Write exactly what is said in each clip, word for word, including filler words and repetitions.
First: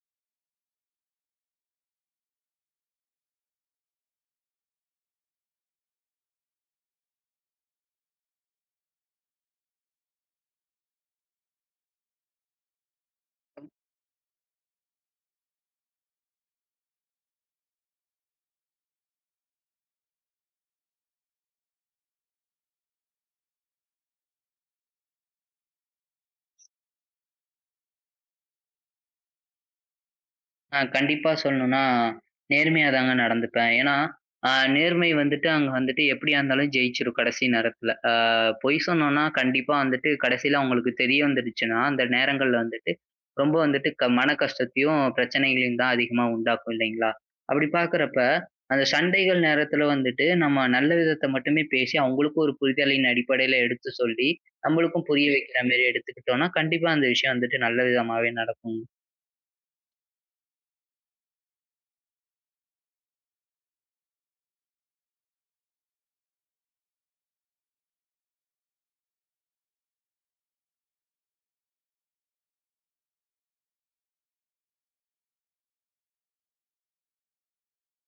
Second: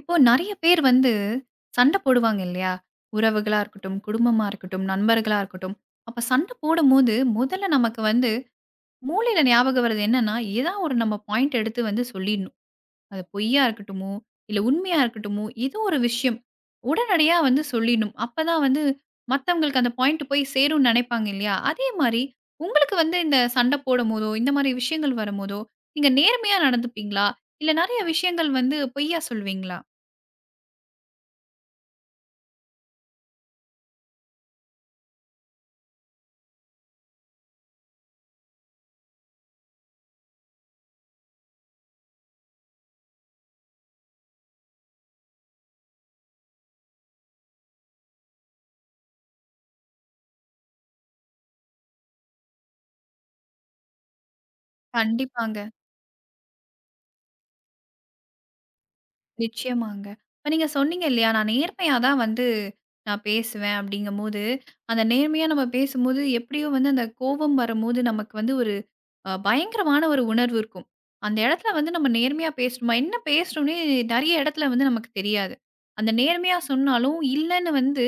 இப்போ நெறைய பேர் வந்து சண்ட போடுவாங்க இல்லையா? உறவுகளா இருக்கட்டும், குடும்பமா இருக்கட்டும், நண்பர்களா இருக்கட்டும். அப்ப சண்ட போடும்போது முதல்ல நமக்கு வந்து மூளையில ஞாபகம் வர்றது என்னன்னா, ஏதா ஒரு நம்ம பாயிண்ட் எடுத்து வந்து சொல்லிடணும். அது பொய்யா இருக்கட்டுமோ, இல்ல உண்மையா இருக்கட்டுமோ, ஏதோ ஒரு விஷயம் உடனடியா வந்து சொல்லிடணும். அப்பதான் வந்து மத்தவங்களுக்கு அந்த பாயிண்ட் போய் சேரும்னு நெனைப்பாங்க இல்லையா? அதே மாரி உங்களுக்கு வந்து இந்த சண்ட போடும்போதோ, இந்த மாரி விஷயங்கள் வரும்போதோ, நீங்க நேர்மையா நடந்துப்பீங்களா? இல்ல நெறைய விஷயங்கள் வந்து பொய்யா சொல்வீங்களா? ஆ கண்டிப்பா சொல்லணும்னா, நேர்மையா தாங்க நடந்துப்பேன். ஏன்னா, அ நேர்மை வந்துட்டு அங்க வந்துட்டு எப்படியா இருந்தாலும் ஜெயிச்சிரும் கடைசி நேரத்துல. அ பொய் சொன்னோம்னா கண்டிப்பா வந்துட்டு கடைசியில அவங்களுக்கு தெரிய வந்துடுச்சுன்னா, அந்த நேரங்கள்ல வந்துட்டு ரொம்ப வந்துட்டு க மன கஷ்டத்தையும், பிரச்சனைகளையும் தான் அதிகமா உண்டாக்கும் இல்லைங்களா? அப்படி பார்க்குறப்ப, அந்த சண்டைகள் நேரத்துல வந்துட்டு நம்ம நல்ல விதத்த மட்டுமே பேசி, அவங்களுக்கும் ஒரு புரிதலின் அடிப்படையில எடுத்து சொல்லி, நம்மளுக்கும் புரிய கண்டிப்பாங்க. வைக்கிற மாரி எடுத்துக்கிட்டோம்னா, கண்டிப்பா அந்த விஷயம் வந்துட்டு நல்ல விதமாவே நடக்கும். நிச்சயமாங்க. இப்ப நீங்க சொன்னீங்க இல்லையா, நான் நேர்மையா தான் வந்து நான் பேசுவேன் அப்படிங்கும்போது, அந்த நேர்மையா நம்ம பேசும்போது எப்படியோ வந்து அந்த கோபம் வரும்போது நமக்கு வந்து ஒரு அ பயங்கரமான ஒரு உணர்வு இருக்கும். அந்த இடத்துல வந்து நம்ம நேர்மையா பேசணுமா? என்ன பேசணும்னே நெறைய இடத்துல வந்து நமக்கு தெரியாது. அந்த நேர்மையா சொன்னாலும் இல்லன்னு வந்து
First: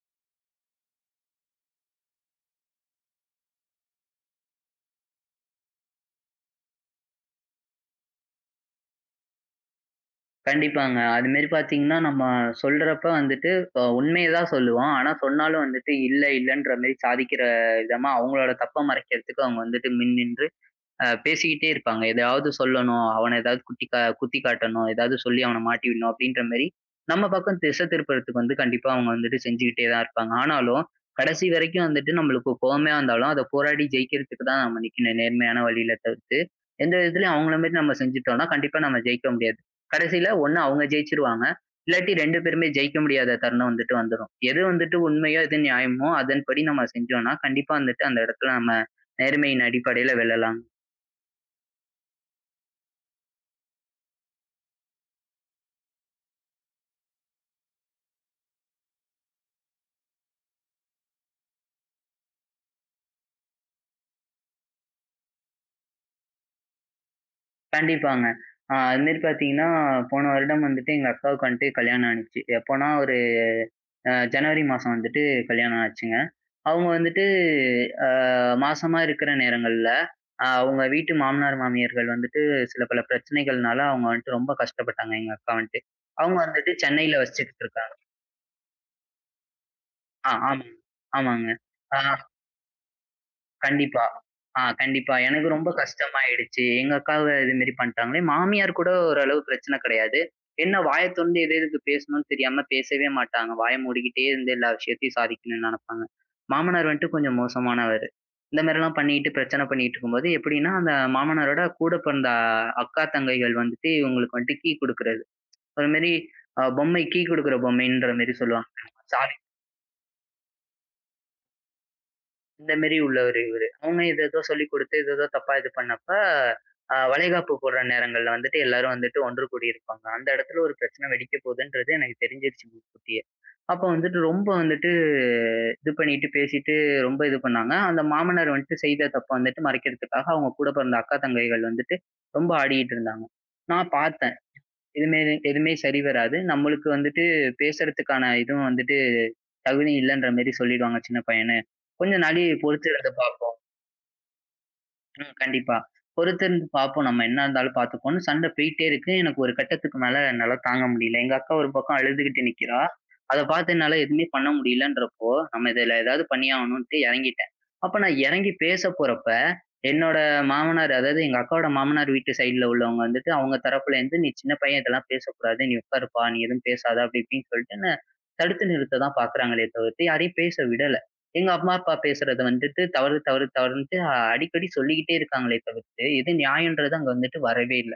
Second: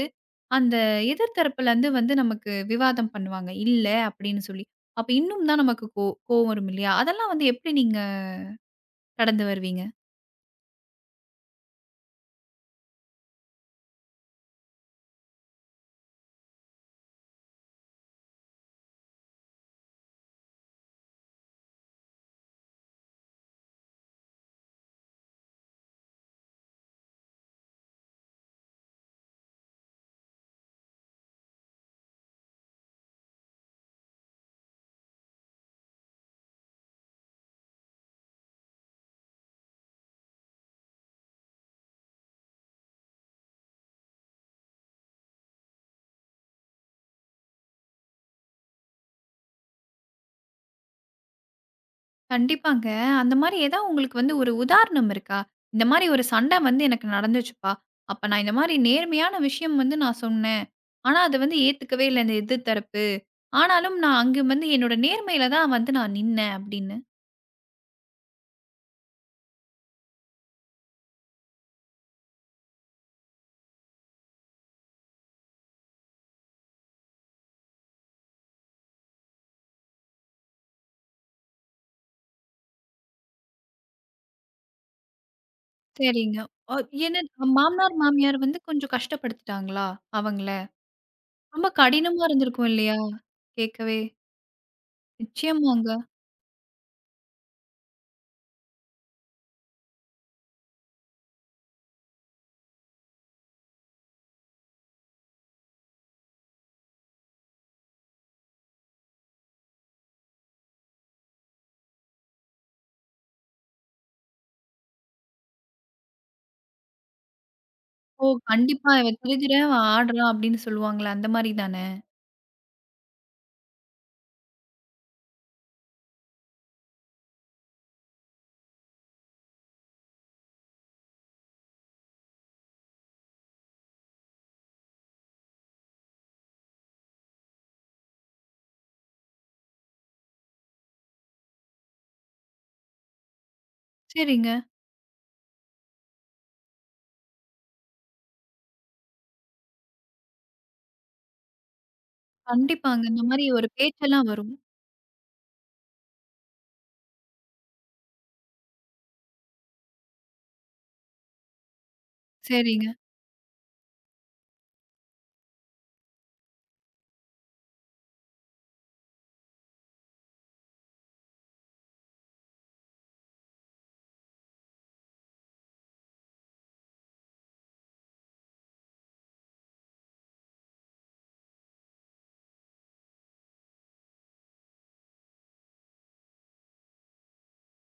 அந்த எதிர் தரப்புலருந்து வந்து நமக்கு விவாதம் பண்ணுவாங்க. இல்ல அப்படின்னு சொல்லி. அப்ப இன்னும் தான் நமக்கு கோ கோவம் வரும் இல்லையா? அதெல்லாம் வந்து எப்படி நீங்க கடந்து வருவீங்க? கண்டிப்பாங்க. அதுமாரி பார்த்தீங்கன்னா, நம்ம சொல்றப்ப வந்துட்டு அ உண்மைய தான் சொல்லுவோம். ஆனா, சொன்னாலும் வந்துட்டு இல்ல, இல்லன்ற மாரி சாதிக்கிற விதமா அவங்களோட தப்ப மறைக்கிறதுக்கு அவங்க வந்துட்டு மின் நின்று அ பேசிக்கிட்டே இருப்பாங்க. எதையாவது சொல்லணும், அவன ஏதாவது குட்டி கா குத்தி காட்டணும், ஏதாவது சொல்லி அவன மாட்டி விடணும் அப்படின்ற மாரி, நம்ம பக்கம் திசை திருப்புறதுக்கு வந்து கண்டிப்பா அவங்க வந்துட்டு செஞ்சுகிட்டே தான் இருப்பாங்க. ஆனாலும், கடைசி வரைக்கும் வந்துட்டு நம்மளுக்கு கோவமே வந்தாலும், அத போராடி ஜெயிக்கிறதுக்கு தான் நம்ம நிக்கணும். நேர்மையான வழியில தவிர்த்து, எந்த விதத்துலயும் அவங்கள மாரி நம்ம செஞ்சுட்டோம்னா, கண்டிப்பா நம்ம ஜெயிக்க முடியாது. கடைசியில ஒண்ணு அவங்க ஜெயிச்சுருவாங்க, இல்லாட்டி ரெண்டு பேருமே ஜெயிக்க முடியாத தருணம் வந்துட்டு வந்துரும். எது வந்துட்டு உண்மையோ, எது நியாயமோ அதன்படி நம்ம செஞ்சோம்னா, கண்டிப்பா வந்துட்டு அந்த இடத்துல நம்ம நேர்மையின் அடிப்படையில வெல்லலாம். கண்டிப்பாங்க. அந்த மாரி ஏதா உங்களுக்கு வந்து ஒரு உதாரணம் இருக்கா? இந்த மாரி ஒரு சண்டை வந்து எனக்கு நடந்துச்சுப்பா. அப்ப நான் இந்த மாரி நேர்மையான விஷயம் வந்து நான் சொன்னேன். ஆனா அத வந்து ஏத்துக்கவே இல்ல இந்த எதிர் தரப்பு. ஆனாலும் நான் அங்க வந்து என்னோட நேர்மையில தான் வந்து நான் நின்னேன் அப்படின்னு. கண்டிப்பாங்க. அ அது மாரி பார்த்தீங்கன்னா, போன வருடம் வந்துட்டு எங்க அக்காவுக்கு வந்துட்டு கல்யாணம் ஆனுச்சு. எப்போனா ஒரு அ ஜனவரி மாசம் வந்துட்டு கல்யாணம் ஆச்சுங்க. அவங்க வந்துட்டு அ மாசமா இருக்கிற நேரங்கள்ல, அ அவங்க வீட்டு மாமனார், மாமியார்கள் வந்துட்டு சில பல பிரச்சனைகள்னால அவங்க வந்துட்டு ரொம்ப கஷ்டப்பட்டாங்க எங்க அக்கா வந்துட்டு. அவங்க சரிங்க. வந்துட்டு அ சென்னையில ஏன்னா வசிச்சுக்கிட்டு இருக்காங்க. மாமனார், மாமியார் வந்து கொஞ்சம் கஷ்டப்படுத்திட்டாங்களா ஆ அவங்கள? ஆமாங்க. ஆமாங்க. ரொம்ப ஆ. கடினமா இருந்திருக்கும் இல்லையா? கேட்கவே. கண்டிப்பா. ஆ கண்டிப்பா. எனக்கு ரொம்ப நிச்சயமாங்க. கஷ்டமாயிடுச்சு. எங்க அக்காவ இது மாரி பண்ட்டாங்களே! மாமியார் கூட ஓரளவு பிரச்சனை கிடையாது. என்ன வாய தொறந்து எது எதுக்கு பேசணும்னு தெரியாம பேசவே மாட்டாங்க. வாய மூடிக்கிட்டே இருந்து எல்லா விஷயத்தையும் சாதிக்கணும்னு நெனப்பாங்க. மாமனார் வந்துட்டு கொஞ்சம் மோசமானவரு. இந்த மாரிலாம் பண்ணிட்டு பிரச்சனை பண்ணிட்டு இருக்கும்போது எப்படின்னா, அந்த மாமனாரோட கூட பிறந்த அக்கா, தங்கைகள் வந்துட்டு இவங்களுக்கு வந்துட்டு கீ குடுக்குறது. அது மாரி அ பொம்மை கீ குடுக்குற பொம்மைன்ற ஓ! மாரி சொல்லுவாங்க. கண்டிப்பா இவ திருதுறேன், அவ ஆடுறான் அப்படின்னு சொல்லுவாங்கல்ல அந்த மாரி தானே? இந்த மாரி உள்ளவரு இவரு. அவங்க எது ஏதோ சொல்லிக் குடுத்து எதேதோ தப்பா இது பண்ணப்ப, அ வளைகாப்பு போடுற நேரங்கள்ல வந்துட்டு எல்லாரும் வந்துட்டு ஒன்று கூடியிருப்பாங்க. அந்த இடத்துல ஒரு பிரச்சனை வெடிக்க போதுன்றது எனக்கு தெரிஞ்சிருச்சு முன்கூட்டியே. அப்ப வந்துட்டு ரொம்ப வந்துட்டு இது பண்ணிட்டு பேசிட்டு ரொம்ப இது பண்ணாங்க. அந்த மாமனார் வந்துட்டு செய்த தப்ப வந்துட்டு மறைக்கிறதுக்காக அவங்க கூட பிறந்த அக்கா, தங்கைகள் வந்துட்டு ரொம்ப ஆடிக்கிட்டு இருந்தாங்க. நான் பார்த்தேன். சரிங்க. இதுமே எதுவுமே சரி வராது. நம்மளுக்கு வந்துட்டு பேசுறதுக்கான இதுவும் வந்துட்டு தகுதி இல்லன்ற மாரி சொல்லிடுவாங்க சின்ன பையனு. கொஞ்ச நாழி கண்டிப்பாங்க. பொறுத்திருந்து இந்த மாரி பாப்போம். ஒரு பேச்செல்லாம் வரும். ம். கண்டிப்பா. பொறுத்திருந்து பார்ப்போம். நம்ம என்ன இருந்தாலும் பார்த்துப்போம்ன்னு சண்டை போயிட்டே இருக்கு. எனக்கு ஒரு கட்டத்துக்கு மேல என்னால தாங்க முடியல. எங்க அக்கா ஒரு பக்கம் அழுதுகிட்டு நிக்கிறா. சரிங்க. அத பார்த்து என்னால எதுவுமே பண்ண முடியலன்றப்போ, நம்ம இதுல ஏதாவது பண்ணியாகணும்ன்ட்டு இறங்கிட்டேன். அப்ப நான் இறங்கி பேச போறப்ப, என்னோட மாமனார் அதாவது எங்க அக்காவோட மாமனார் வீட்டு சைடுல உள்ளவங்க வந்துட்டு, அவங்க தரப்புல இருந்து "நீ சின்ன பையன் இதெல்லாம் பேசக்கூடாது. நீ உட்காருப்பா. நீ எதுவும் பேசாத" அப்படி இப்படின்னு சொல்லிட்டு என்ன தடுத்து நிறுத்த தான் பார்க்குறாங்களே தவிர்த்து, யாரையும் பேச விடல. எங்க அம்மா, அப்பா பேசுறது வந்துட்டு தவறு, தவறு, தவறுன்ட்டு அ- அடிக்கடி சொல்லிக்கிட்டே இருக்காங்களே தவிர்த்து, எது நியாயம்ன்றது அங்க வந்துட்டு வரவே இல்ல.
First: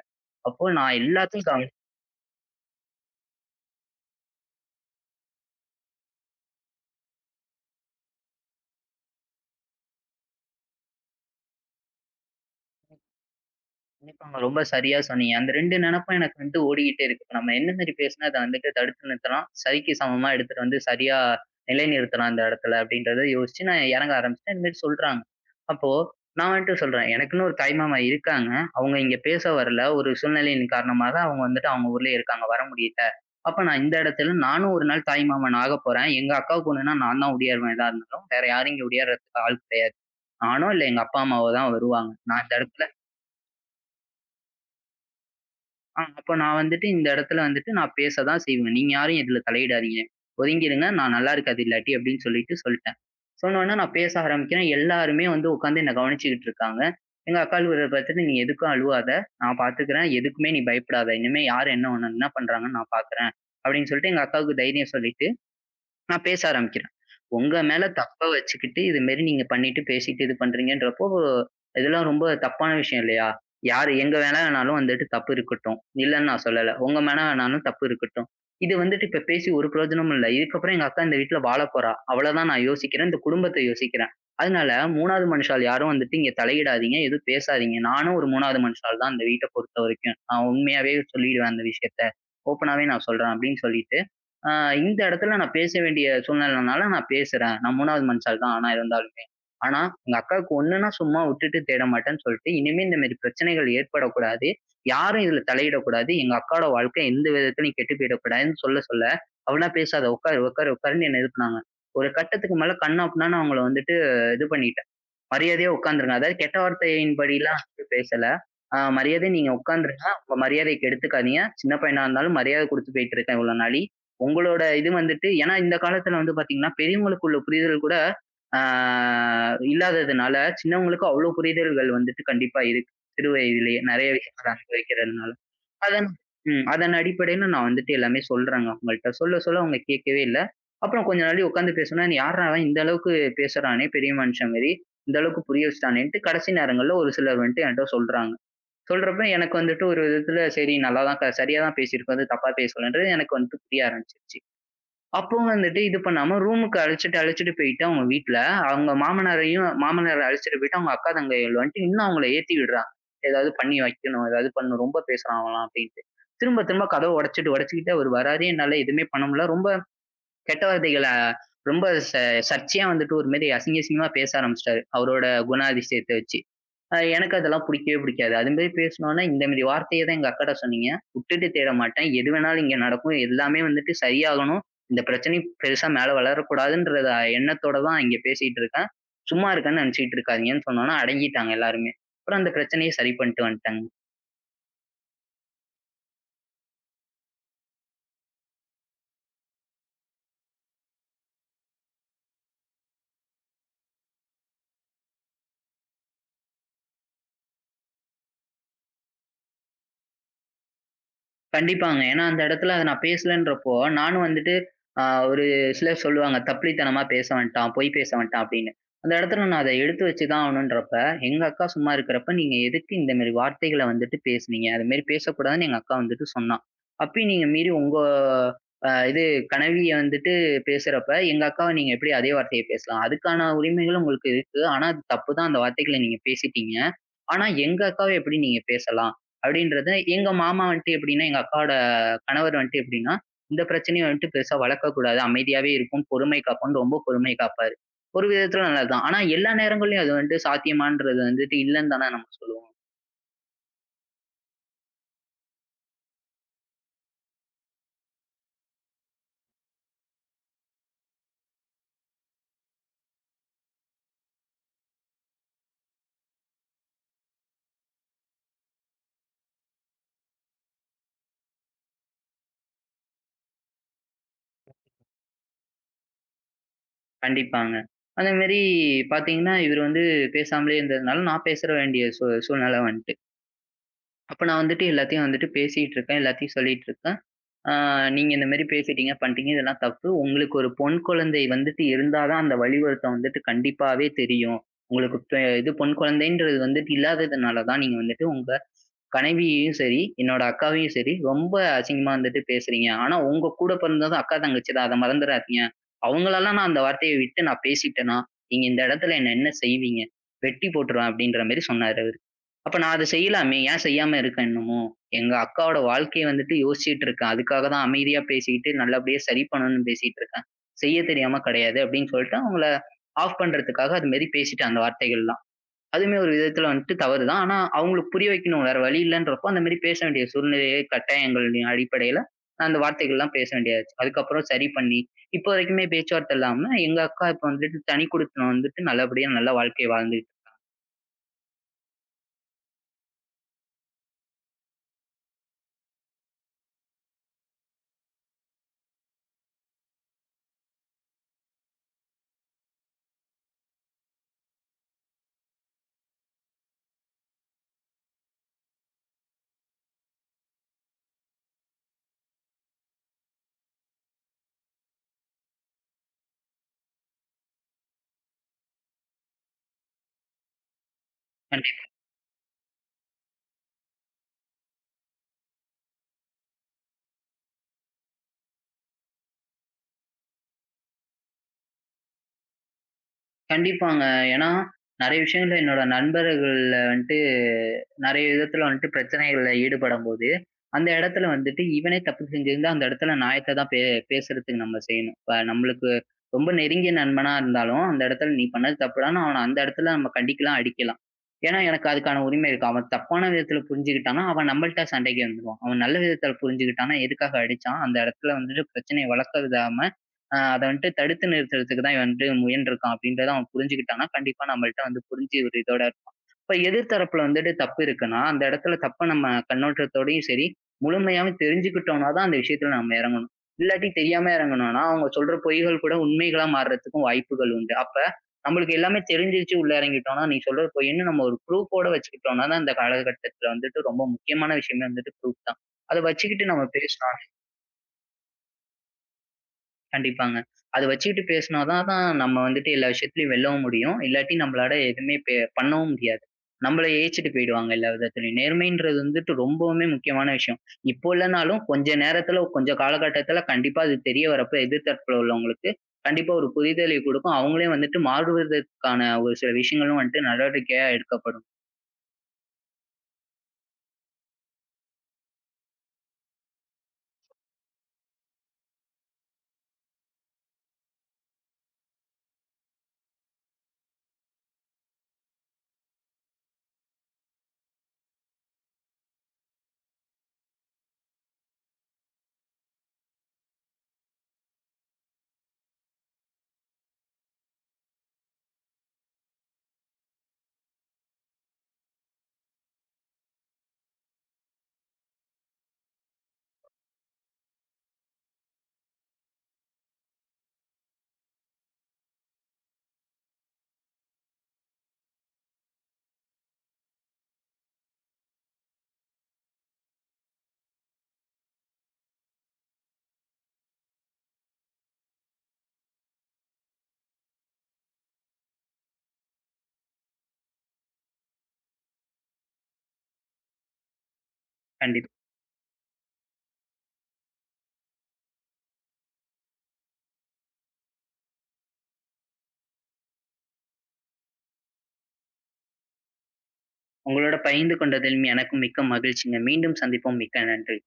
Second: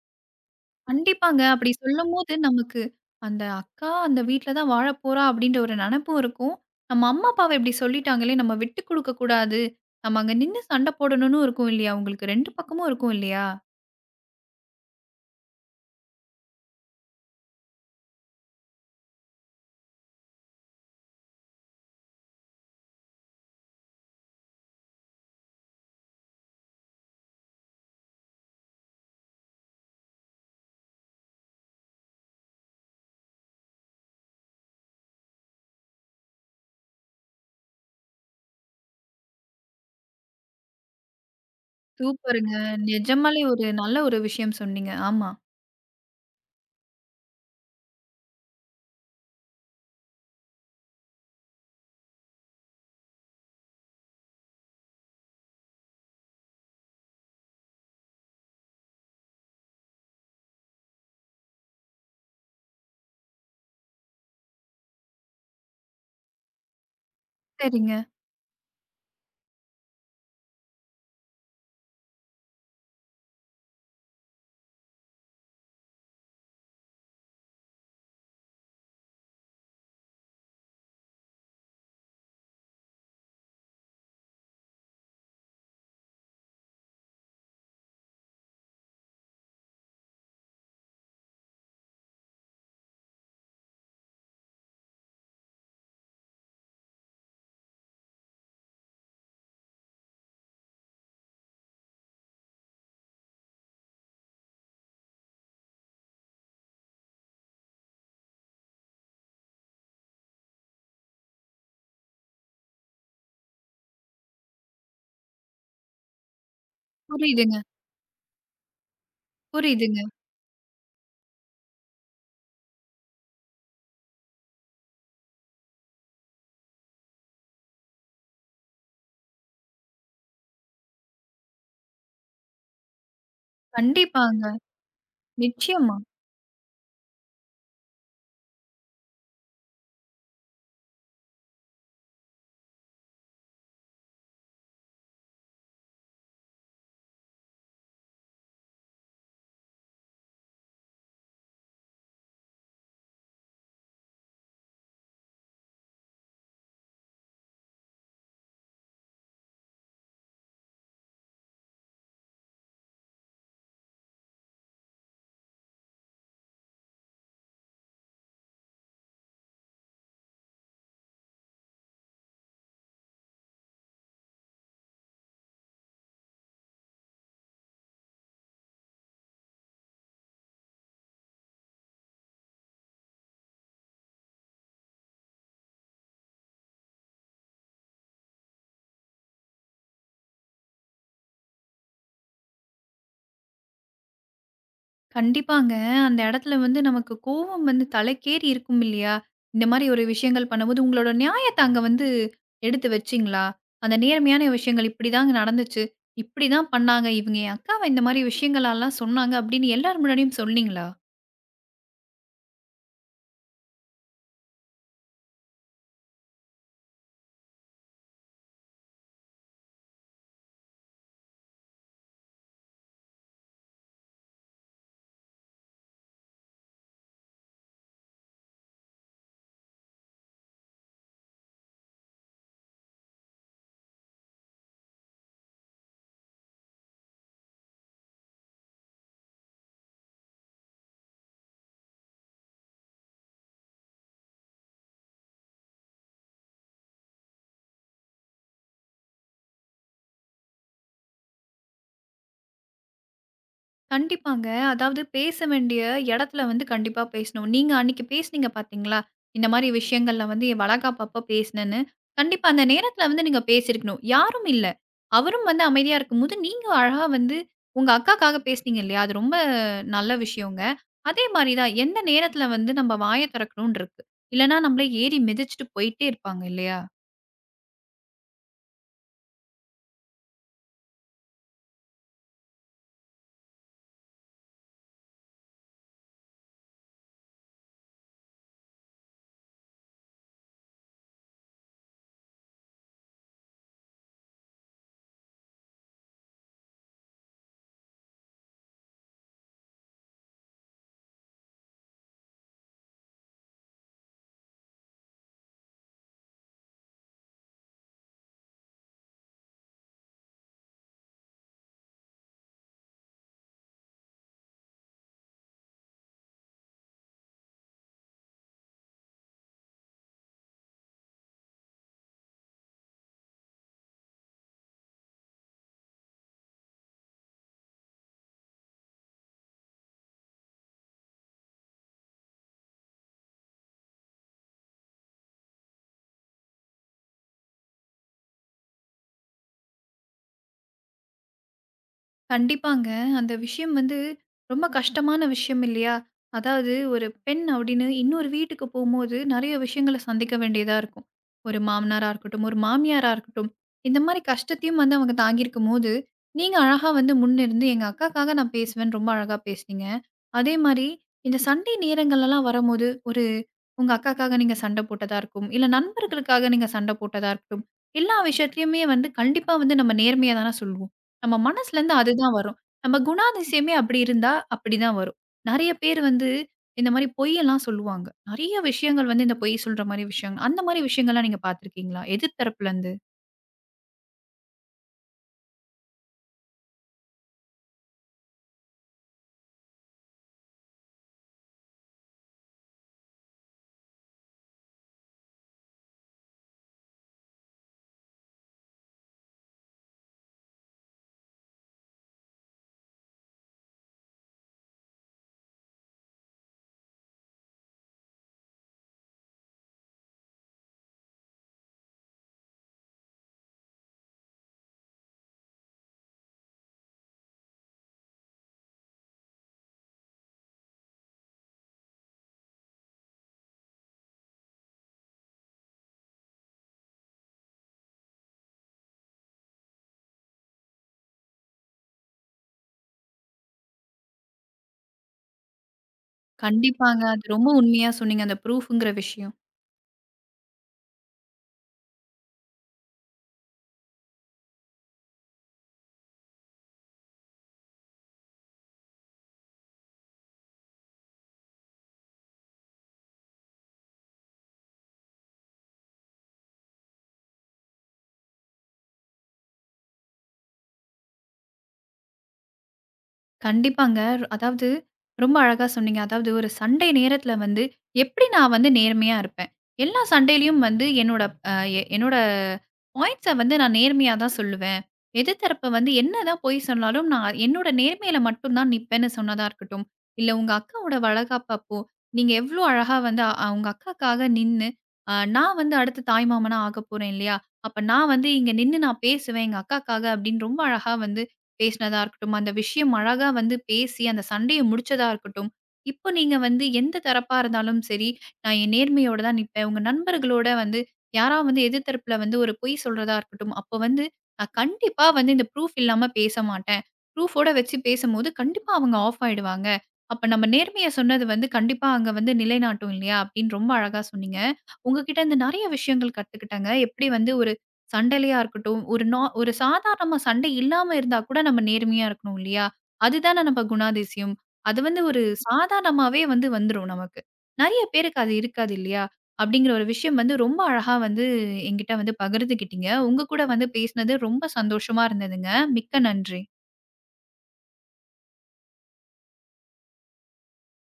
அப்போ நான் கண்டிப்பாங்க. எல்லாத்தையும் சரி. கவ அப்படி சொல்லும்போது நமக்கு அந்த அக்கா அந்த வீட்ல தான் வாழப்போறா அப்படின்ற ஒரு நெனப்பும் இருக்கும். நம்ம அம்மா, அப்பாவ இப்படி சொல்லிட்டாங்களே நம்ம விட்டு குடுக்க கூடாது. நம்ம அங்க நின்னு சண்ட போடணும்னு இருக்கும் இல்லையா? உங்களுக்கு ரெண்டு பக்கமும் இருக்கும் இல்லையா? கண்டிப்பாங்க. ரொம்ப சரியா சொன்னீங்க. அந்த ரெண்டு நெனப்பும் எனக்கு வந்து ஓடிக்கிட்டே இருக்கு. இப்ப நம்ம என்ன மாரி பேசினா அத வந்துட்டு தடுத்து நிறுத்தலாம். சரிக்கு சமமா எடுத்துட்டு வந்து சரியா நிலைநிறுத்தலாம் இந்த இடத்துல அப்படின்றத யோசிச்சு நான் இறங்க ஆரம்பிச்சுட்டேன். இந்த மாரி சொல்றாங்க. அப்போ நான் வந்துட்டு சொல்றேன், எனக்குன்னு ஒரு தாய்மாமா இருக்காங்க. அவங்க இங்க பேச வரல. ஒரு சூழ்நிலையின் காரணமாக அவங்க வந்துட்டு அவங்க ஊர்லயே இருக்காங்க. வர முடியல. அப்ப நான் இந்த இடத்துல நானும் ஒரு நாள் தாய்மாமன் ஆகப் போறேன். எங்க அக்கா பொண்ணுன்னா நான் தான் ஒடியாருவேன் எதா இருந்தாலும். வேற யாரும் இங்க ஒடியார்றதுக்கு ஆள் கிடையாது. நானோ இல்ல எங்க அப்பா அம்மாவோ தான் வருவாங்க. நான் சூப்பருங்க. இந்த இடத்துல நிஜமாலே ஒரு நல்ல ஒரு விஷயம் சொன்னீங்க. ஆமா. ஆ அப்ப நான் வந்துட்டு இந்த இடத்துல வந்துட்டு நான் பேச தான் செய்வேன். நீங்க யாரும் இதுல தலையிடாதீங்க. ஒதுங்கிருங்க. நான் நல்லா இருக்காது இல்லாட்டி அப்படின்னு சொல்லிட்டு சொல்லிட்டேன். சொன்னோனே நான் பேச ஆரம்பிக்கிறேன். எல்லாருமே வந்து உட்கார்ந்து என்ன கவனிச்சுக்கிட்டு இருக்காங்க. எங்க அக்கா அழுவுறத பார்த்துட்டு, "நீ எதுக்கும் அழுவாத. நான் பார்த்துக்கிறேன். எதுக்குமே நீ பயப்படாத. இனிமே யார் என்ன உன்ன என்ன பண்றாங்கன்னு நான் பார்க்குறேன்." அப்படின்னு சொல்லிட்டு எங்க அக்காவுக்கு தைரியம் சொல்லிட்டு நான் பேச ஆரம்பிக்கிறேன். உங்க மேல சரிங்க. தப்ப வச்சுக்கிட்டு, இது மாரி நீங்க பண்ணிட்டு, பேசிட்டு இது பண்றீங்கன்றப்போ, இதெல்லாம் ரொம்ப தப்பான விஷயம் இல்லையா? யாரு எங்க வேணா வேணாலும் வந்துட்டு தப்பு இருக்கட்டும். இல்லன்னு நான் சொல்லல. உங்க மேல வேணாலும் தப்பு இருக்கட்டும். இது வந்துட்டு இப்ப பேசி ஒரு பிரயோஜனமும் இல்ல. இதுக்கப்புறம் எங்க அக்கா இந்த வீட்ல வாழப் போறா. அவ்வளதான் நான் யோசிக்கிறேன். இந்த குடும்பத்த யோசிக்கிறேன். அதனால மூணாவது மனுஷாள் யாரும் வந்துட்டு இங்க தலையிடாதீங்க. எதுவும் பேசாதீங்க. நானும் ஒரு மூணாவது மனுஷாள் தான் இந்த வீட்ட பொறுத்தவரைக்கும். நான் உண்மையாவே சொல்லிருவேன் அந்த விஷயத்த. ஓப்பனாவே நான் சொல்றேன் அப்படின்னு சொல்லிட்டேன். ஆ இந்த இடத்துல நான் பேச வேண்டிய சூழ்நிலைனால நான் பேசுறேன். நான் மூன்றாவது மனுஷாள் தான் ஆனா இருந்தாலுமே. ஆனா, எங்க அக்காவுக்கு ஒண்ணுன்னா சும்மா விட்டுட்டு தேட மாட்டேன்னு சொல்லிட்டு, இனிமே இந்த மாரி பிரச்சனைகள் ஏற்படக்கூடாது. யாரும் இதுல தலையிடக்கூடாது. எங்க அக்காவோட வாழ்க்கை எந்த விதத்திலயும் கெட்டு போயிடக்கூடாதுன்னு சொல்ல, சொல்ல "அவளலாம் பேசாத உட்காரு, உட்காரு, உட்காருன்னு" என்ன இது பண்ணாங்க. ஒரு கட்டத்துக்கு மேல கண்ணாப்புண்ணான்னு அவங்கள வந்துட்டு இது பண்ணிட்டேன். மரியாதையா உட்கார்ந்துருங்க. அதாவது கெட்ட வார்த்தையின் புரியுதுங்க, படிலாம் வந்து பேசல. ஆ மரியாதையா நீங்க புரியுதுங்க. உட்கார்ந்துருங்க. உங்க மரியாதைய கெடுத்துக்காதீங்க. சின்ன பையனா இருந்தாலும் மரியாதை குடுத்து போயிட்டுருக்கேன் இவ்வளோ நாழி. உங்களோட இது வந்துட்டு ஏன்னா இந்த காலத்துல வந்து பார்த்தீங்கன்னா, பெரியவங்களுக்குள்ள புரிதல் கூட ஆ இல்லாததுனால, சின்னவங்களுக்கு அவ்ளோ புரிதல்கள் வந்துட்டு கண்டிப்பா இருக்கு. சிறு வயதிலேயே நெறைய கண்டிப்பாங்க. விஷயங்கள் அனுபவிக்கிறதுனால. நிச்சயமா. அதன் ம். அதன் அடிப்படையில நான் வந்துட்டு எல்லாமே சொல்றேங்க அவங்கள்ட்ட. சொல்ல, சொல்ல அவங்க கேட்கவே இல்ல. அப்புறம் கொஞ்ச நாழி உட்காந்து பேசுனேன். "நீ யார்றா அவன்? இந்த அளவுக்கு பேசுறானே! பெரிய மனுஷன் மாரி. இந்த அளவுக்கு புரிய வச்சுட்டானேன்ட்டு" கடைசி நேரங்கள்ல ஒரு சிலர் வந்துட்டு என்ட்ட சொல்றாங்க. சொல்றப்ப எனக்கு வந்துட்டு ஒரு விதத்துல சரி நல்லா தான் சரியா தான் பேசியிருக்கோம். எதுவும் தப்பா பேசலன்றது எனக்கு வந்துட்டு புரிய ஆரம்பிச்சுருச்சு. அப்போ வந்துட்டு இது பண்ணாம ரூமுக்கு அழைச்சுட்டு, அழைச்சுட்டு போயிட்டு அவங்க வீட்ல, அவங்க மாமனாரையும் மாமனார அழைச்சுட்டு போயிட்டு அவங்க அக்கா, தங்கைகள் வந்துட்டு இன்னும் அவங்கள ஏத்தி விடுறாங்க. ஏதாவது பண்ணி வைக்கணும், ஏதாவது பண்ணணும் ரொம்ப பேசுறான் அவன்லாம் அப்டின்ட்டு. திரும்ப திரும்ப கதவ உடைச்சுட்டு, உடைச்சுக்கிட்டு அவரு வராரு. என்னால எதுவுமே பண்ண முடியல. ரொம்ப கெட்ட வார்த்தைகள ரொம்ப ச சர்ச்சையா வந்துட்டு ஒரு மாரி அசிங்க, அசிங்கமா பேச ஆரம்பிச்சுட்டாரு. அவரோட குணாதிசயத்த வச்சு. அ எனக்கு அதெல்லாம் புடிக்கவே புடிக்காது. அது மாரி பேசுனோனே, இந்த மாரி வார்த்தைய தான் எங்க அக்காட்ட சொன்னீங்க. "விட்டுட்டு தேட மாட்டேன். எது வேணாலும் இங்க நடக்கும். எல்லாமே வந்துட்டு சரியாகணும். இந்த பிரச்சனை பெருசா மேல வளரக்கூடாதுன்ற எண்ணத்தோட தான் இங்க பேசிட்டு இருக்கேன். சும்மா இருக்கேன்னு நெனச்சுக்கிட்டு இருக்காதீங்கன்னு" சொன்னோனே, அடங்கிட்டாங்க எல்லாருமே. அப்புறம் அந்த பிரச்சனைய சரி பண்ணிட்டு வந்துட்டாங்க. கண்டிப்பாங்க. அந்த இடத்துல வந்து நமக்கு கோவம் வந்து தலைக்கேறி இருக்கும் இல்லையா? இந்த மாரி ஒரு விஷயங்கள் பண்ணும்போது உங்களோட நியாயத்த அங்க வந்து எடுத்து வச்சீங்களா? அந்த நேர்மையான விஷயங்கள் இப்படிதாங்க நடந்துச்சு. இப்படிதான் பண்ணாங்க. இவங்க என் அக்காவ இந்த மாரி விஷயங்களலாம் சொன்னாங்க அப்படின்னு எல்லார் முன்னாடியும் சொன்னீங்களா? கண்டிப்பாங்க. ஏன்னா அந்த இடத்துல அத நான் பேசலன்றப்போ, நானும் வந்துட்டு அ ஒரு சிலர் சொல்லுவாங்க, "தப்பிலித்தனமா பேச வேண்டாம், பொய் பேச வேண்டாம்" அப்படின்னு. அந்த இடத்துல நான் அத எடுத்து வச்சு தான் ஆகணுன்றப்ப, எங்க அக்கா சும்மா இருக்கிறப்ப, "நீங்க எதுக்கு இந்த மாரி வார்த்தைகள வந்துட்டு பேசுனீங்க? அது மாரி பேசக்கூடாதுன்னு" எங்க அக்கா வந்துட்டு சொன்னா. அப்பயும் நீங்க மீறி உங்க அ இது கனவிய வந்துட்டு பேசுறப்ப, எங்க அக்காவ நீங்க எப்படி அதே வார்த்தைய பேசலாம்? அதுக்கான உரிமைகள் உங்களுக்கு இருக்கு. ஆனா அது தப்பு தான் அந்த வார்த்தைகள நீங்க பேசிட்டீங்க. ஆனா எங்க அக்காவ எப்படி நீங்க பேசலாம்? அப்படின்றது எங்க மாமா வந்துட்டு எப்படின்னா, எங்க அக்காவோட கணவர் வந்துட்டு எப்படின்னா, இந்த பிரச்சனைய வந்துட்டு பெருசா வளர்க்கக்கூடாது. அமைதியாவே இருக்கும். பொறுமை காப்போம்ன்னு ரொம்ப பொறுமை காப்பாரு. ஒரு விதத்துல நல்லதுதான். ஆனா எல்லா நேரங்கள்லயும் அது வந்துட்டு சாத்தியமான்றது வந்துட்டு இல்லன்னு தானே நம்ம சொல்லுவோம். கண்டிப்பாங்க. அதாவது பேச வேண்டிய இடத்துல வந்து கண்டிப்பா பேசணும். நீங்க அன்னைக்கு பேசுனீங்க பார்த்தீங்களா? இந்த மாரி விஷயங்கள்ல வந்து என் வளகாப்பு அப்ப பேசினேன்னு. கண்டிப்பா அந்த நேரத்துல வந்து நீங்க பேசியிருக்கணும். யாரும் இல்ல. அவரும் வந்து அமைதியா இருக்கும்போது, நீங்க அழகா வந்து உங்க அக்காக்காக பேசுனீங்க இல்லையா? அது ரொம்ப நல்ல விஷயங்க. அதே மாரி தான் எந்த நேரத்துல வந்து நம்ம வாய திறக்கணும்னு இருக்கு. இல்லன்னா நம்மள ஏறி மிதிச்சுட்டு போயிட்டே இருப்பாங்க இல்லையா? கண்டிப்பாங்க. அதே மாரி பார்த்தீங்கன்னா, இவரு வந்து பேசாமலே இருந்ததுனால நான் பேசற வேண்டிய சூ சூழ்நிலை வந்துட்டு. அப்ப நான் வந்துட்டு எல்லாத்தையும் வந்துட்டு பேசிட்டு இருக்கேன். எல்லாத்தையும் சொல்லிட்டு இருக்கேன். ஆ நீங்க இந்த மாரி பேசிட்டீங்க, பண்ட்டீங்க. இதெல்லாம் தப்பு. உங்களுக்கு ஒரு பொன் குழந்தை வந்துட்டு இருந்தா தான் அந்த வழி வருத்தம் வந்துட்டு கண்டிப்பாவே தெரியும். உங்களுக்கு பெ இது பொன் குழந்தைன்றது வந்துட்டு இல்லாததுனால தான் நீங்க வந்துட்டு உங்க கனைவியையும் சரி, என்னோட அக்காவையும் சரி, ரொம்ப அசிங்கமா வந்துட்டு பேசுறீங்க. ஆனா உங்க கூட பிறந்ததும் அக்கா, தங்கச்சி தான். அத மறந்துறாதீங்க. அவங்களலாம் நான் அந்த வார்த்தைய விட்டு நான் பேசிட்டேன்னா, நீங்க இந்த இடத்துல என்ன என்ன செய்வீங்க? வெட்டி போட்டுருவேன் அப்படின்ற மாரி சொன்னாரு அவரு. அப்ப நான் அத செய்யலாமே! ஏன் செய்யாம இருக்கேன் இன்னமும்? எங்க அக்காவோட வாழ்க்கைய வந்துட்டு யோசிச்சுட்டு இருக்கேன். அதுக்காக தான் அமைதியா பேசிக்கிட்டு, நல்லபடியா சரி பண்ணணும்னு பேசிட்டு இருக்கேன். செய்ய தெரியாம கிடையாது அப்படின்னு சொல்லிட்டு அவங்கள ஆஃப் பண்றதுக்காக அது மாரி பேசிட்டேன் அந்த வார்த்தைகள்லாம். அதுவுமே ஒரு விதத்துல வந்துட்டு தவறு தான். ஆனா அவங்களுக்கு புரிய வைக்கணும். வேற வழி இல்லன்றப்போ, அந்த மாரி பேச வேண்டிய சூழ்நிலையை கட்டாயங்களின் அடிப்படையில நான் அந்த வார்த்தைகள்லாம் பேச வேண்டியாச்சு. அதுக்கப்புறம் சரி பண்ணி, இப்போ வரைக்குமே பேச்சுவார்த்தை இல்லாம எங்க அக்கா இப்ப வந்துட்டு தனி குடித்தனம் வந்துட்டு நல்லபடியா நல்ல வாழ்க்கை வாழ்ந்துட்டு கண்டிப்பாங்க. அந்த விஷயம் வந்து ரொம்ப கஷ்டமான விஷயம் இல்லையா? அதாவது ஒரு பெண் அப்படின்னு இன்னொரு வீட்டுக்கு போம்போது நெறைய விஷயங்கள சந்திக்க வேண்டியதா இருக்கும். ஒரு மாமனாரா இருக்கட்டும், ஒரு மாமியாரா இருக்கட்டும். இந்த மாரி கஷ்டத்தையும் வந்து அவங்க தாங்கியிருக்கும்போது, நீங்க அழகா வந்து முன்னிருந்து எங்க அக்காக்காக நான் பேசுவேன்னு ரொம்ப அழகா பேசுனீங்க. அதே மாரி இந்த சண்டை நேரங்கள்லலாம் வரும்போது, ஒரு உங்க அக்காக்காக நீங்க சண்ட போட்டதா இருக்கும். இல்ல நண்பர்களுக்காக நீங்க சண்ட போட்டதா இருக்கட்டும். எல்லா விஷயத்துலயுமே வந்து கண்டிப்பா வந்து நம்ம நேர்மையா தான சொல்வோம். நம்ம மனசுலேருந்து அதுதான் வரும். நம்ம குணாதிசயமே அப்படி இருந்தா, அப்படிதான் வரும். நெறைய பேர் வந்து இந்த மாரி பொய்யெல்லாம் சொல்லுவாங்க. நெறைய விஷயங்கள் வந்து இந்த பொய் சொல்ற மாரி விஷயங்க. அந்த மாரி விஷயங்கள்லாம் நீங்க பார்த்துருக்கீங்களா? எதிர் தரப்புலருந்து? கண்டிப்பாங்க. ஏன்னா, நெறைய விஷயங்கள்ல என்னோட நண்பர்கள்ல வந்துட்டு நெறைய விதத்துல வந்துட்டு பிரச்சனைகள்ல ஈடுபடும்போது, அந்த இடத்துல வந்துட்டு இவனே தப்பு செஞ்சிருந்தா, அந்த இடத்துல நியாயத்த தான் பே பேசுறதுக்கு நம்ம செய்யணும். இப்ப நம்மளுக்கு ரொம்ப நெருங்கிய நண்பனா இருந்தாலும், அந்த இடத்துல நீ பண்ணது தப்புடான்னு அவன அந்த இடத்துல நம்ம கண்டிக்கலாம், அடிக்கலாம். ஏன்னா எனக்கு அதுக்கான உரிமை இருக்கு. அவன் தப்பான விதத்துல புரிஞ்சுக்கிட்டான்னா, அவன் நம்மள்ட்ட சண்டைக்கு வந்துருவான். அவன் நல்ல விதத்துல புரிஞ்சுக்கிட்டான்னா, எதுக்காக அடிச்சான்? அந்த இடத்துல வந்துட்டு பிரச்சனைய வளர்க்க விடாம அ அத வந்துட்டு தடுத்து நிறுத்துறதுக்கு தான் இவன் வந்துட்டு முயன்றுருக்கான் அப்படின்றத அவன் புரிஞ்சுக்கிட்டான்னா, கண்டிப்பா நம்மள்ட்ட வந்து புரிஞ்சு ஒரு இதோட இருப்பான். இப்ப எதிர் தரப்புல வந்துட்டு தப்பு இருக்குன்னா, அந்த இடத்துல தப்ப நம்ம கண்ணோட்டத்தோடயும் சரி, முழுமையாவும் தெரிஞ்சுக்கிட்டோம்னா தான் அந்த விஷயத்துல நம்ம இறங்கணும். இல்லாட்டி தெரியாம இறங்குனோம்னா, அவங்க சொல்ற பொய்கள் கூட உண்மைகளா மாறுறதுக்கும் வாய்ப்புகள் உண்டு. அப்ப நம்மளுக்கு எல்லாமே தெரிஞ்சிருச்சு உள்ள இறங்கிட்டோம்னா, நீ சொல்றது பொய்ன்னு நம்ம ஒரு ப்ரூஃப்போட வச்சுக்கிட்டோம்னா தான், இந்த காலகட்டத்துல வந்துட்டு ரொம்ப முக்கியமான விஷயமே வந்துட்டு ப்ரூஃப் தான். அத வச்சுக்கிட்டு நம்ம கண்டிப்பாங்க. பேசினோம்னா அது ரொம்ப உண்மையா சொன்னீங்க. அந்த ப்ரூஃப்ங்கிற விஷயம். கண்டிப்பாங்க. அத வச்சுக்கிட்டு பேசினா தான் தான் நம்ம வந்துட்டு எல்லா விஷயத்துலயும் வெல்லவும் முடியும். இல்லாட்டி நம்மளால எதுவுமே பெ பண்ணவும் முடியாது. நம்மள எயிச்சுட்டு போயிடுவாங்க எல்லா விதத்துலயும். நேர்மைன்றது வந்துட்டு ரொம்பவுமே முக்கியமான விஷயம். இப்போ இல்லனாலும் கொஞ்ச நேரத்துல, கொஞ்ச காலகட்டத்துல கண்டிப்பா அது தெரிய வரப்ப எதிர் தரப்புல உள்ளவங்களுக்கு கண்டிப்பா ஒரு புரிதலை கொடுக்கும். அவங்களே வந்துட்டு மாறுவதற்கான ஒரு சில விஷயங்களும் வந்துட்டு நடவடிக்கையா எடுக்கப்படும். கண்டிப்பாங்க. அதாவது ரொம்ப அழகா சொன்னீங்க. அதாவது ஒரு சண்டை நேரத்தில வந்து எப்படி நான் வந்து நேர்மையா இருப்பேன். எல்லா சண்டையிலயும் வந்து என்னோட அ என்னோட பாயிண்ட்ஸ வந்து நான் நேர்மையா தான் சொல்லுவேன். எதிர்த்தரப்ப வந்து என்னதான் பொய் சொன்னாலும் நான் என்னோட நேர்மையில மட்டும் தான் நிப்பேன்னு சொன்னதா இருக்கட்டும், இல்ல உங்க அக்காவோட வளகாப்பு அப்போ நீங்க எவ்ளோ அழகா வந்து அ உங்க அக்காக்காக நின்னு, அ நான் வந்து அடுத்து தாய் மாமனா ஆகப்போறேன் இல்லையா? அப்ப நான் வந்து இங்க நின்னு நான் பேசுவேன் எங்க அக்காக்காக அப்படின்னு ரொம்ப அழகா வந்து பேசினதா இருக்கட்டும், அந்த விஷயம் அழகா வந்து பேசி அந்த சண்டைய முடிச்சதா இருக்கட்டும், இப்போ நீங்க வந்து எந்த தரப்பா இருந்தாலும் சரி, நான் என் நேர்மையோட தான் நிப்பேன். உங்க நண்பர்களோட வந்து யாரா வந்து எதிர் தரப்புல வந்து ஒரு பொய் சொல்றதா இருக்கட்டும், அப்போ வந்து நான் கண்டிப்பா வந்து இந்த ப்ரூஃப் இல்லாம பேச மாட்டேன். ப்ரூஃபோட வச்சு பேசும்போது கண்டிப்பா அவங்க ஆஃப் ஆயிடுவாங்க. அப்ப நம்ம நேர்மைய சொன்னது வந்து கண்டிப்பா அங்க வந்து நிலைநாட்டும் இல்லையா? அப்படின்னு ரொம்ப அழகா சொன்னீங்க. உங்ககிட்ட இருந்து நெறைய விஷயங்கள் கத்துக்கிட்டேங்க. எப்படி வந்து ஒரு சண்டையிலயா இருக்கட்டும், ஒரு நா ஒரு சாதாரணமா சண்டை இல்லாம இருந்தா கூட நம்ம நேர்மையா இருக்கணும் இல்லையா? அதுதானே நம்ம குணாதிசயம். அது வந்து கண்டிப்பா. ஒரு சாதாரணமாவே வந்து வந்துரும் நமக்கு. நெறைய பேருக்கு அது இருக்காது இல்லையா? அப்படிங்கிற ஒரு விஷயம் வந்து ரொம்ப அழகா வந்து என்கிட்ட வந்து பகிர்ந்துக்கிட்டீங்க. உங்க கூட வந்து பேசினது ரொம்ப சந்தோஷமா இருந்ததுங்க. மிக்க நன்றி. உங்களோட பகிர்ந்து கொண்டதில் எனக்கும் மிக்க மகிழ்ச்சிங்க. மீண்டும் சந்திப்போம். மிக்க நன்றி.